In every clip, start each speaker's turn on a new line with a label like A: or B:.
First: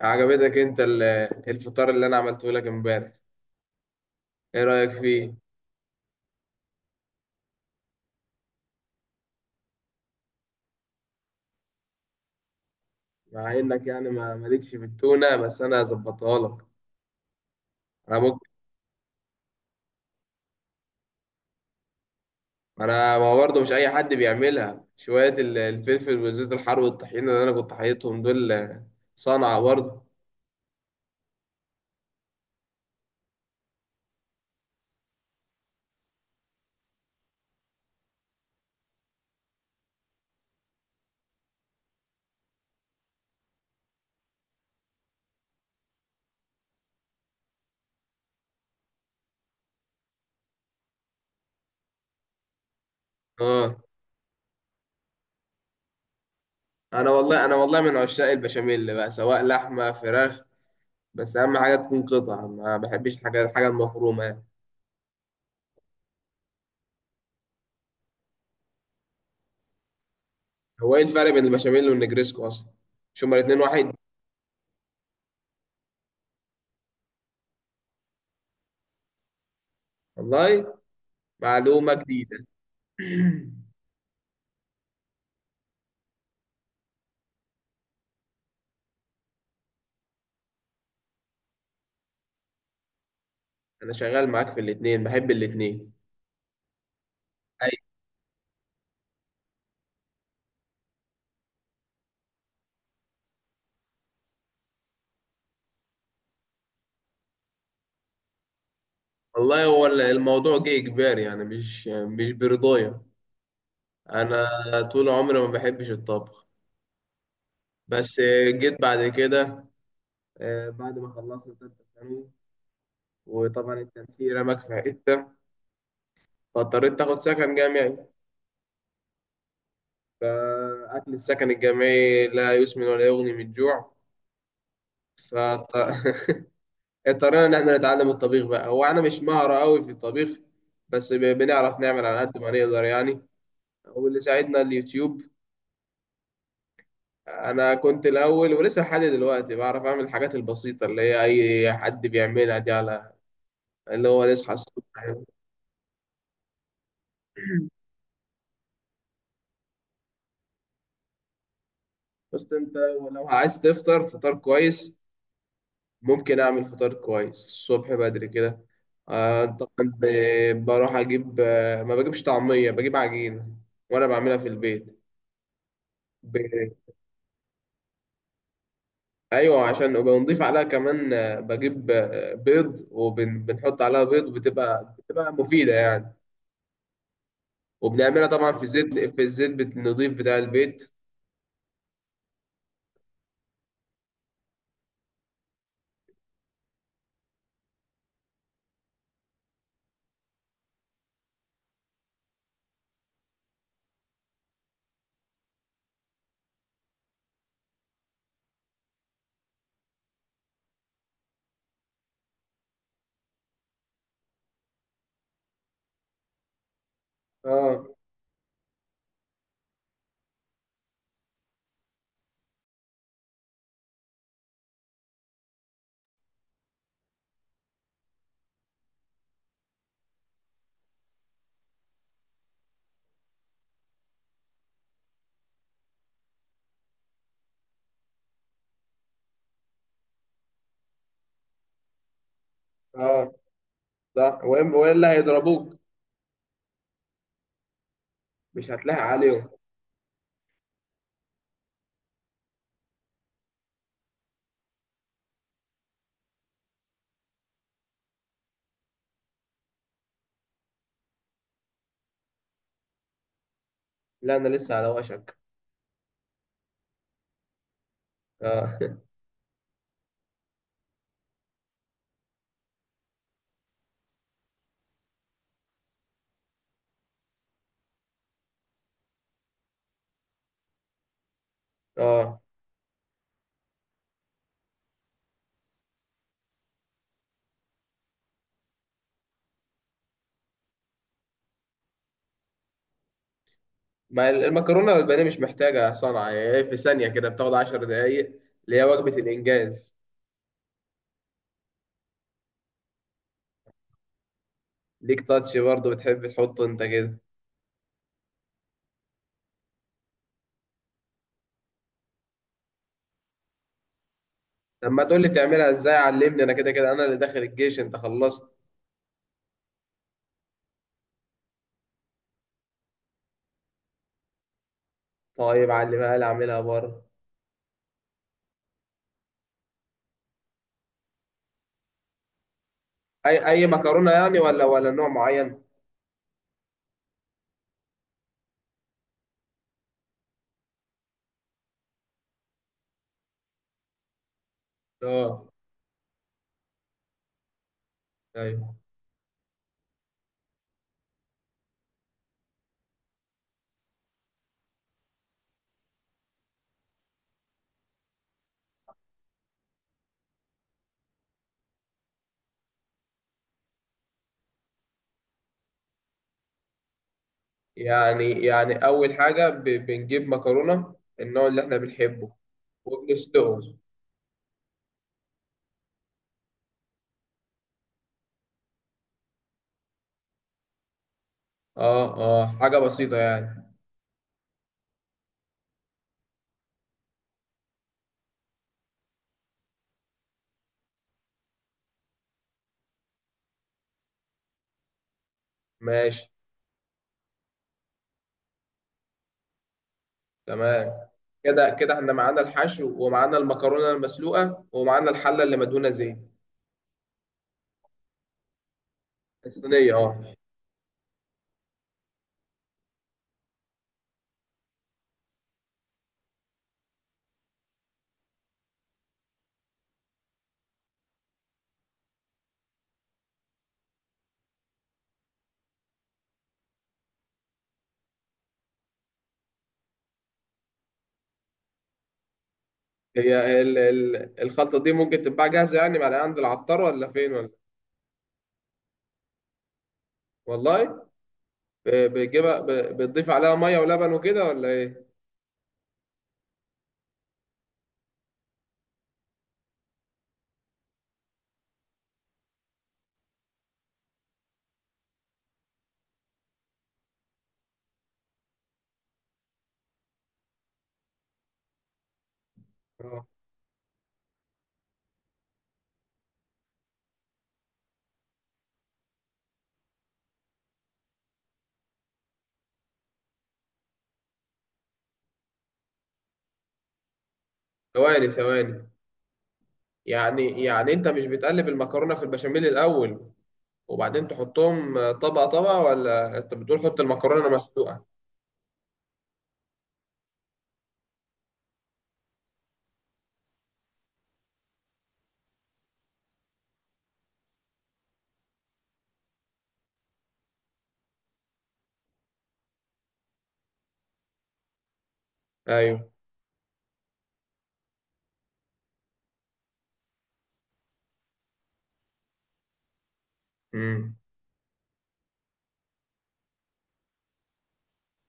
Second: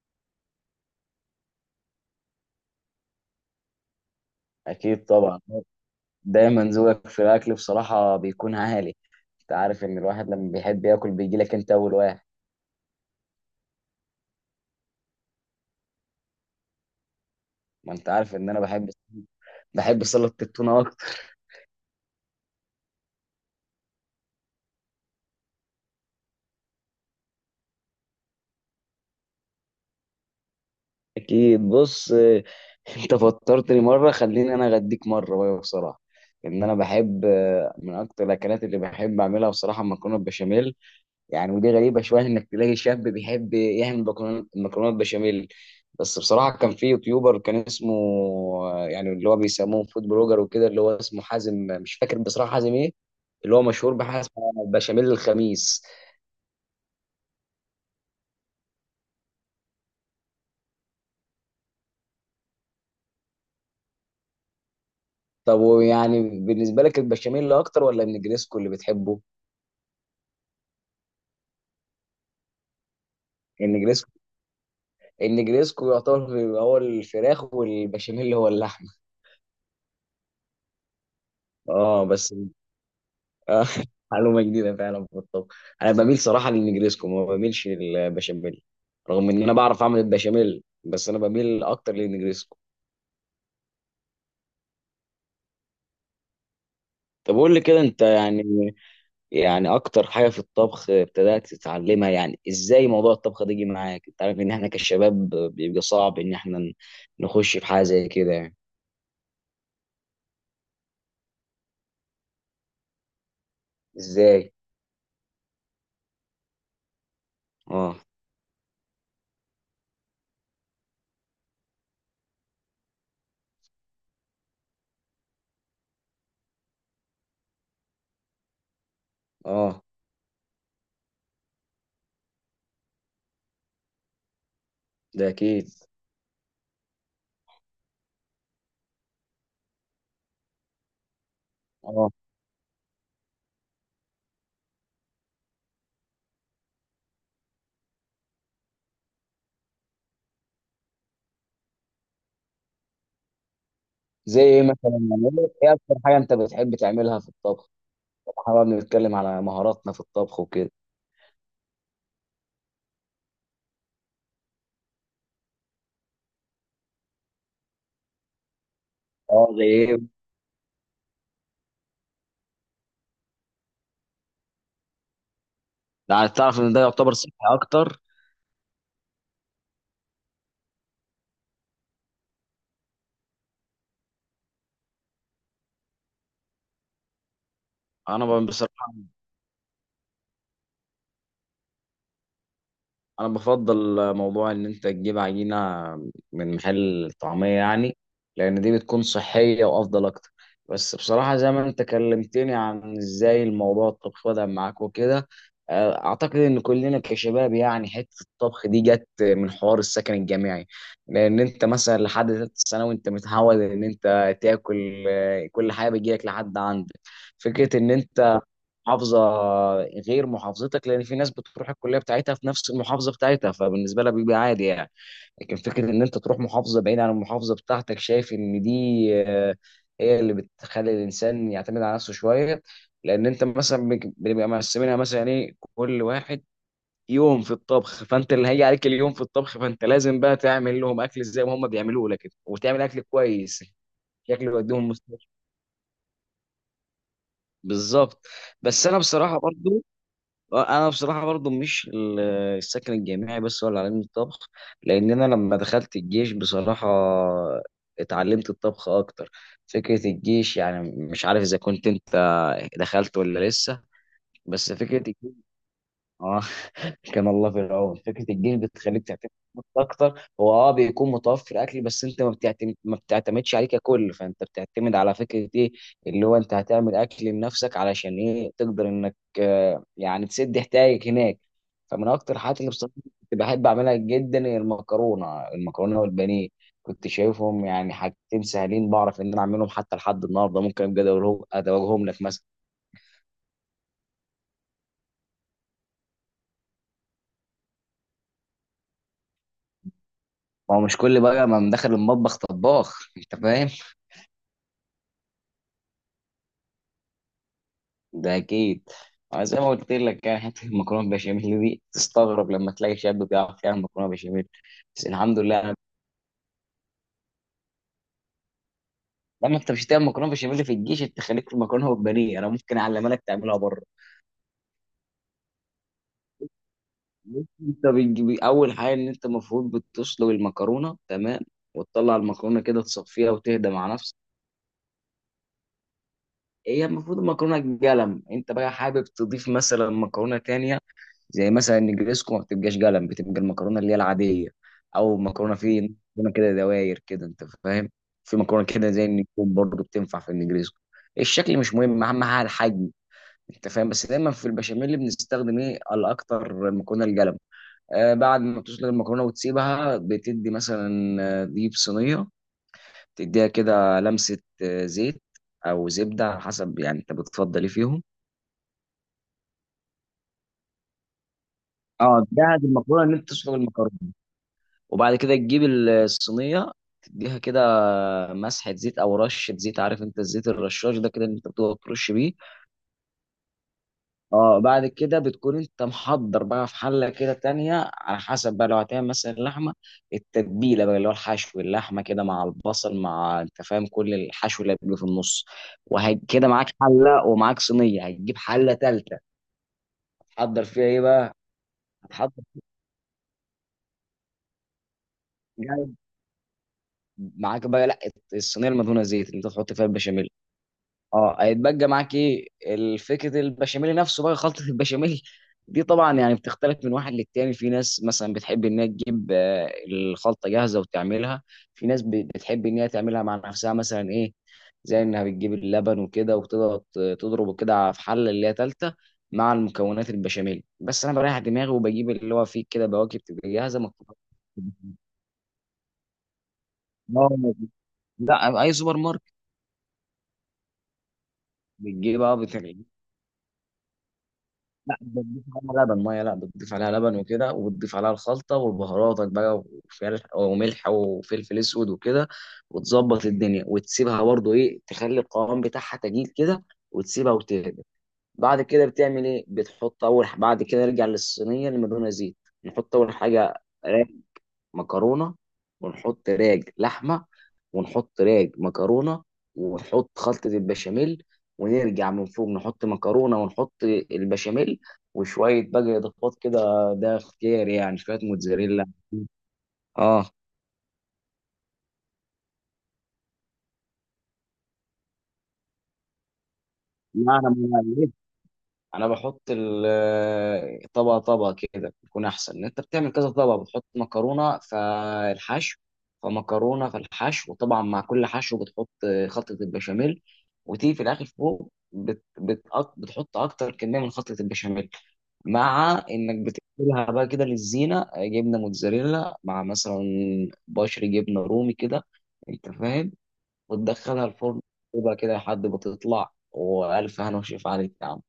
A: عجبتك انت الفطار اللي انا عملته لك امبارح. ايه رأيك
B: أكيد
A: فيه؟
B: طبعا. دايما ذوقك في الأكل بصراحة بيكون عالي. أنت عارف إن الواحد لما بيحب ياكل بيجي لك أنت أول واحد.
A: مع انك يعني ما مالكش في التونة، بس انا ظبطها لك.
B: ما أنت
A: انا
B: عارف
A: ممكن.
B: إن أنا بحب، بحب سلطة التونة أكتر.
A: انا ما هو برضه مش اي حد بيعملها. شوية الفلفل والزيت الحار والطحينة اللي انا كنت حاططهم دول، صنعة برضه.
B: أكيد بص. أنت فطرتني مرة، خليني أنا أغديك مرة بقى. بصراحة إن أنا بحب، من أكتر الأكلات اللي بحب أعملها بصراحة المكرونة البشاميل. يعني ودي غريبة شوية إنك تلاقي شاب بيحب يعمل مكرونات بشاميل. بس بصراحة كان في يوتيوبر كان اسمه، يعني اللي هو بيسموه فود بلوجر وكده، اللي هو اسمه حازم. مش فاكر بصراحة حازم إيه، اللي هو
A: اه.
B: مشهور بحاجة اسمها بشاميل الخميس.
A: انا والله من عشاق البشاميل بقى، سواء لحمة، فراخ، بس اهم حاجة تكون قطع. ما بحبش الحاجة المفرومة يعني.
B: طب ويعني بالنسبة لك البشاميل أكتر ولا النجريسكو اللي بتحبه؟
A: هو ايه الفرق بين البشاميل والنجريسكو اصلا؟ مش هما الاتنين واحد؟
B: النجريسكو، النجريسكو يعتبر هو الفراخ، والبشاميل هو اللحمة.
A: والله، معلومة
B: اه بس.
A: جديدة.
B: آه، معلومة جديدة فعلا في الطبخ. أنا بميل صراحة للنجريسكو، ما بميلش للبشاميل. رغم إن أنا بعرف أعمل البشاميل، بس أنا بميل أكتر للنجريسكو.
A: انا شغال معاك في الاتنين، بحب الاتنين.
B: طب قول لي
A: اي.
B: كده أنت، يعني يعني أكتر حاجة في الطبخ ابتدأت تتعلمها، يعني إزاي موضوع الطبخ ده جه معاك؟ أنت عارف إن إحنا كشباب بيبقى صعب إن إحنا نخش في حاجة زي كده يعني.
A: والله، هو الموضوع جه اجباري يعني، مش برضايا.
B: إزاي؟
A: انا طول عمري ما بحبش الطبخ.
B: آه
A: بس جيت بعد كده، بعد ما خلصت تالتة ثانوي وطبعا التنسيق رماك في حتة، فاضطريت تاخد سكن جامعي.
B: آه.
A: فأكل السكن الجامعي لا يسمن ولا يغني من الجوع.
B: ده أكيد.
A: فاضطرينا إن احنا نتعلم الطبيخ بقى. هو أنا مش مهرة أوي في الطبيخ، بس بنعرف نعمل
B: آه،
A: على قد ما نقدر يعني. واللي ساعدنا اليوتيوب. انا كنت الاول ولسه لحد دلوقتي بعرف اعمل الحاجات البسيطه، اللي هي اي حد بيعملها دي، على اللي هو
B: زي
A: نصحى
B: إيه مثلا؟
A: الصبح.
B: يعني إيه أكتر حاجة أنت بتحب تعملها في الطبخ؟ احنا بقى بنتكلم على مهاراتنا في الطبخ وكده.
A: بس انت لو عايز تفطر فطار كويس، ممكن اعمل فطار كويس الصبح بدري كده.
B: اه زي
A: طبعا
B: ايه.
A: بروح اجيب، ما بجيبش طعميه، بجيب عجينه وانا بعملها في البيت.
B: ده عايز
A: ب-
B: تعرف ان ده يعتبر صحي اكتر.
A: ايوه، عشان وبنضيف عليها كمان، بجيب بيض، وبنحط عليها بيض، وبتبقى مفيده يعني. وبنعملها
B: انا
A: طبعا في
B: بصراحه،
A: الزيت في الزيت النظيف بتاع البيت.
B: انا بفضل موضوع ان انت تجيب عجينه من محل طعميه يعني، لان دي بتكون صحيه وافضل اكتر. بس بصراحه زي ما انت كلمتني عن ازاي الموضوع الطبخ بدا معاك وكده، اعتقد ان كلنا كشباب يعني حته الطبخ دي جت من حوار السكن الجامعي. لان انت مثلا لحد ثالثه ثانوي انت متعود ان انت تاكل، كل حاجه بتجيلك لحد عندك. فكره
A: اه،
B: ان انت محافظه غير محافظتك، لان في ناس بتروح الكليه بتاعتها في نفس المحافظه بتاعتها فبالنسبه لها بيبقى عادي يعني. لكن فكره ان انت تروح محافظه بعيده عن المحافظه بتاعتك، شايف ان دي آه، هي اللي بتخلي الانسان يعتمد على نفسه شويه. لان انت مثلا بنبقى مقسمينها مثلا ايه، كل واحد يوم في الطبخ، فانت اللي هيجي عليك اليوم في الطبخ فانت لازم بقى تعمل لهم اكل زي ما هم بيعملوه لك وتعمل اكل
A: اه،
B: كويس.
A: صح.
B: شكله يوديهم
A: والا
B: مستشفى.
A: هيضربوك.
B: بالظبط.
A: مش
B: بس انا
A: هتلاقي
B: بصراحه
A: عليهم.
B: برضو، انا بصراحه برضو مش ال- السكن الجامعي بس ولا علم الطبخ، لان انا لما دخلت الجيش بصراحه اتعلمت الطبخ اكتر. فكره الجيش يعني، مش عارف اذا كنت انت دخلت ولا لسه.
A: لا، انا
B: بس
A: لسه على
B: فكره،
A: وشك.
B: اه، كان الله في العون. فكره الجيل
A: اه.
B: بتخليك تعتمد على نفسك اكتر. هو اه بيكون متوفر اكل، بس انت ما بتعتمد، ما بتعتمدش عليه ككل. فانت بتعتمد على فكره ايه، اللي هو انت هتعمل اكل لنفسك علشان ايه تقدر انك يعني تسد احتياجك هناك. فمن اكتر
A: اه.
B: الحاجات اللي بصراحه كنت بحب اعملها جدا هي المكرونه المكرونه والبانيه. كنت شايفهم يعني حاجتين سهلين بعرف ان انا اعملهم، حتى لحد النهارده ممكن ابقى ادوقهم ادوقهم لك مثلا.
A: ما المكرونه والبانيه مش محتاجه صنعه. هي إيه، في ثانيه كده، بتاخد 10 دقايق، اللي هي وجبه الانجاز.
B: ما هو مش كل بقى ما مدخل المطبخ طباخ. انت فاهم؟
A: ليك تاتش برضه، بتحب تحطه انت كده.
B: ده اكيد. أنا زي ما قلت لك، يعني حته المكرونه بشاميل دي تستغرب لما تلاقي شاب بيعرف يعمل مكرونه بشاميل.
A: لما
B: بس
A: تقول لي
B: الحمد
A: بتعملها
B: لله.
A: ازاي، علمني. انا كده كده انا اللي داخل الجيش، انت خلصت.
B: لما انت مش هتعمل مكرونه بشاميل في الجيش، انت خليك في المكرونه والبانيه. انا ممكن اعلمها لك تعملها بره.
A: طيب علمها لي، اعملها بره.
B: انت بتجيب اول حاجه ان انت المفروض بتسلق المكرونه تمام، وتطلع المكرونه كده تصفيها
A: اي
B: وتهدى مع
A: مكرونه
B: نفسك.
A: يعني، ولا نوع معين؟
B: هي المفروض المكرونه قلم. انت بقى حابب تضيف مثلا مكرونه تانية، زي مثلا النجريسكو ما بتبقاش قلم، بتبقى المكرونه اللي هي العاديه. او
A: اه.
B: مكرونه في مكرونه كده دواير كده، انت فاهم؟ في مكرونه
A: ايوه.
B: كده زي النجوم برضه بتنفع في النجريسكو. الشكل مش مهم، اهم حاجه الحجم، انت فاهم؟ بس دايما في البشاميل بنستخدم ايه الاكتر؟ المكرونه القلم. آه، بعد ما تسلق المكرونه وتسيبها، بتدي مثلا ديب صينيه، تديها كده لمسه زيت او زبده على حسب، يعني انت بتفضل ايه فيهم.
A: يعني أول حاجة، بنجيب مكرونة النوع اللي إحنا
B: اه،
A: بنحبه،
B: تجهز المكرونه ان انت تسلق
A: وبنسلقه.
B: المكرونه، وبعد كده تجيب الصينيه تديها كده مسحه زيت او رشه زيت، عارف انت الزيت الرشاش ده كده اللي انت بتقعد ترش
A: آه،
B: بيه.
A: آه، حاجة بسيطة يعني.
B: اه، بعد كده بتكون انت محضر بقى في حله كده تانية، على حسب بقى لو هتعمل مثلا لحمه، التتبيله بقى اللي هو الحشو، اللحمه كده مع البصل مع انت فاهم كل الحشو اللي بيبقى في النص.
A: ماشي.
B: وكده معاك حله ومعاك صينيه. هتجيب حله تالته، هتحضر فيها
A: تمام.
B: ايه بقى؟
A: كده كده إحنا
B: هتحضر
A: معانا الحشو، ومعانا المكرونة المسلوقة، ومعانا الحلة اللي مدهونة
B: يعني
A: زيت.
B: معاك بقى لا، الصينيه المدهونه زيت اللي انت تحط فيها
A: الصينية،
B: البشاميل.
A: آه.
B: اه، هيتبقى معاك ايه؟ الفكره البشاميل نفسه بقى، خلطه البشاميل دي طبعا يعني بتختلف من واحد للتاني. في ناس مثلا بتحب ان هي تجيب الخلطه جاهزه وتعملها. في ناس بتحب ان هي تعملها مع نفسها، مثلا ايه؟ زي انها بتجيب اللبن وكده وتقعد تضربه كده في حله اللي هي تالته مع المكونات البشاميل. بس انا بريح دماغي وبجيب اللي هو فيه كده بواكب، تبقى
A: هي ال
B: جاهزه مكتوبة.
A: ال الخلطة دي ممكن تتباع جاهزة يعني؟ معلقة عند العطار ولا
B: اه.
A: فين ولا؟
B: لا، اي سوبر ماركت
A: والله.
B: بتجيبها.
A: بتجيبها، بتضيف عليها مية ولبن وكده ولا
B: لا،
A: إيه؟
B: بتضيف عليها لبن ميه، لا بتضيف عليها لبن وكده، وبتضيف عليها الخلطه وبهاراتك بقى، وفلفل وملح وفلفل اسود وكده، وتظبط الدنيا وتسيبها برضو ايه تخلي القوام بتاعها تجيل كده، وتسيبها وتهدى. بعد كده بتعمل ايه؟ بتحط اول بعد كده نرجع للصينيه اللي مدهونه زيت، نحط اول
A: آه.
B: حاجه مكرونه، ونحط راج لحمه، ونحط راج مكرونه، ونحط خلطه البشاميل، ونرجع من فوق نحط مكرونه، ونحط البشاميل، وشويه بقى اضافات كده، ده اختيار يعني، شويه
A: ثواني،
B: موتزاريلا.
A: ثواني.
B: اه،
A: يعني أنت مش بتقلب المكرونة في البشاميل الأول وبعدين تحطهم، طبقة طبقة، ولا انت بتقول حط
B: لا،
A: المكرونة
B: انا
A: مسلوقة؟
B: انا بحط طبقه طبقه كده، بيكون احسن ان انت بتعمل كذا طبقه، بتحط مكرونه فالحشو فمكرونه فالحشو، وطبعا مع كل حشو بتحط خلطه البشاميل، وتيجي في الاخر فوق بت بت بتحط اكتر كميه من خلطه البشاميل، مع
A: ايوه.
B: انك بتقلبها بقى كده للزينه، جبنه موتزاريلا مع مثلا بشر جبنه رومي كده، انت فاهم؟
A: امم.
B: وتدخلها الفرن، تبقى كده لحد ما تطلع والف هنا وشفا عليك يا عم.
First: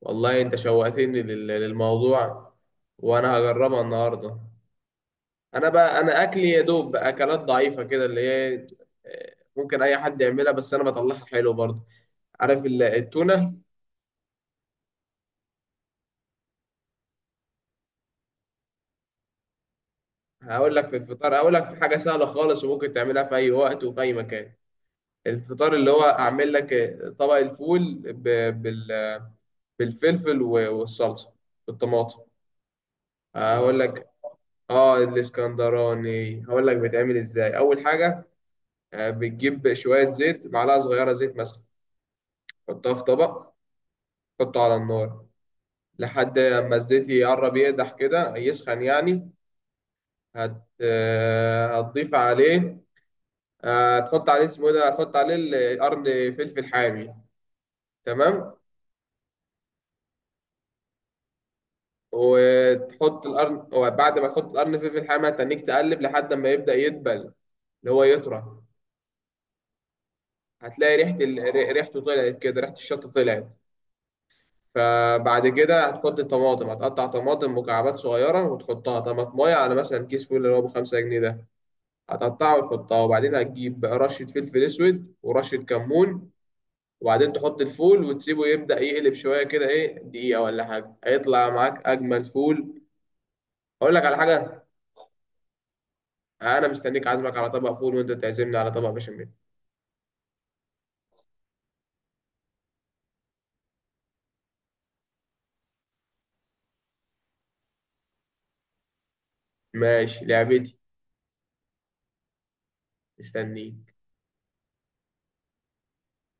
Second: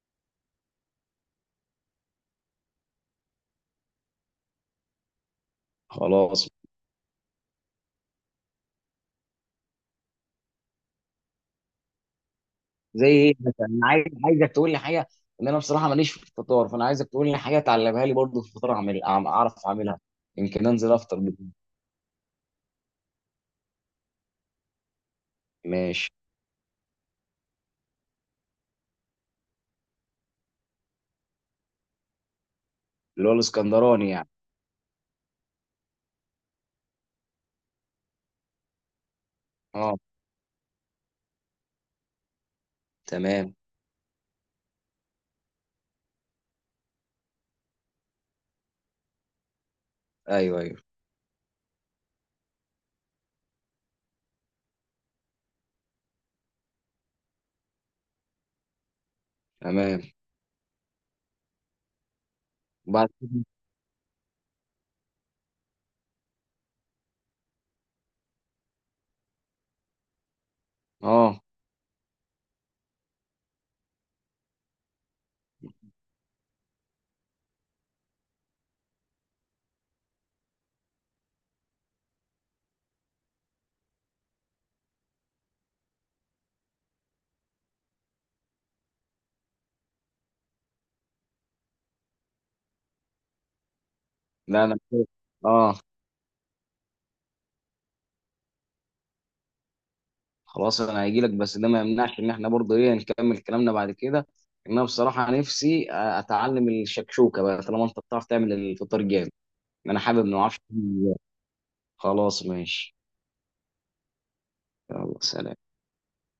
A: والله، انت شوقتني للموضوع، وانا هجربها النهارده. انا
B: خلاص.
A: اكلي يا دوب اكلات ضعيفة كده، اللي هي، ممكن اي حد يعملها، بس انا بطلعها حلو برضه. عارف
B: زي ايه
A: التونة؟
B: مثلا؟ انا عايز عايزك تقول لي حاجه، ان انا بصراحه ماليش في الفطار، فانا عايزك تقول لي حاجه تعلمها لي برضه في الفطار، اعمل اعرف اعملها، يمكن
A: هقول لك
B: انزل
A: في
B: افطر
A: الفطار،
B: بيه.
A: هقول لك في حاجة سهلة خالص وممكن تعملها في اي وقت وفي اي مكان. الفطار اللي هو،
B: ماشي.
A: اعمل لك طبق الفول بالفلفل والصلصة بالطماطم.
B: اللي هو
A: هقول الاسكندر لك.
B: الاسكندراني يعني.
A: اه، الاسكندراني. هقول لك بيتعمل ازاي. اول حاجه، بتجيب
B: اه.
A: شويه زيت، معلقه صغيره زيت مثلا، حطها في طبق،
B: تمام.
A: حطه على النار لحد ما الزيت يقرب يقدح كده، يسخن يعني.
B: ايوه
A: هت
B: ايوه.
A: آه، هتضيف عليه، هتحط عليه، اسمه إيه ده، هتحط عليه قرن فلفل حامي. تمام.
B: تمام. وبعد
A: وتحط
B: كده
A: القرن، وبعد ما تحط القرن فلفل حامي، هتنيك تقلب لحد ما يبدأ يدبل، اللي هو يطرى. هتلاقي ريحة
B: اه.
A: ريحته طلعت كده، ريحة الشطة طلعت. فبعد كده هتحط الطماطم، هتقطع طماطم مكعبات صغيرة وتحطها طماطماية، على مثلا كيس فول اللي هو ب5 جنيه ده، هتقطعه وتحطها. وبعدين هتجيب بقى رشة فلفل أسود ورشة كمون، وبعدين تحط الفول وتسيبه يبدأ يقلب شوية كده، إيه، دقيقة ولا حاجة، هيطلع معاك أجمل فول. أقول لك على
B: لا،
A: حاجة،
B: انا كده. اه،
A: أنا مستنيك، عازمك على طبق فول وأنت تعزمني على طبق بشاميل.
B: خلاص. انا هيجي لك، بس ده ما يمنعش ان احنا برضه ايه نكمل كلامنا بعد كده، ان انا بصراحه نفسي اتعلم الشكشوكه بقى، طالما انت بتعرف تعمل الفطار جامد. انا
A: ماشي،
B: حابب ما اعرفش.
A: لعبتي.
B: خلاص ماشي.
A: مستنيك.
B: يلا سلام.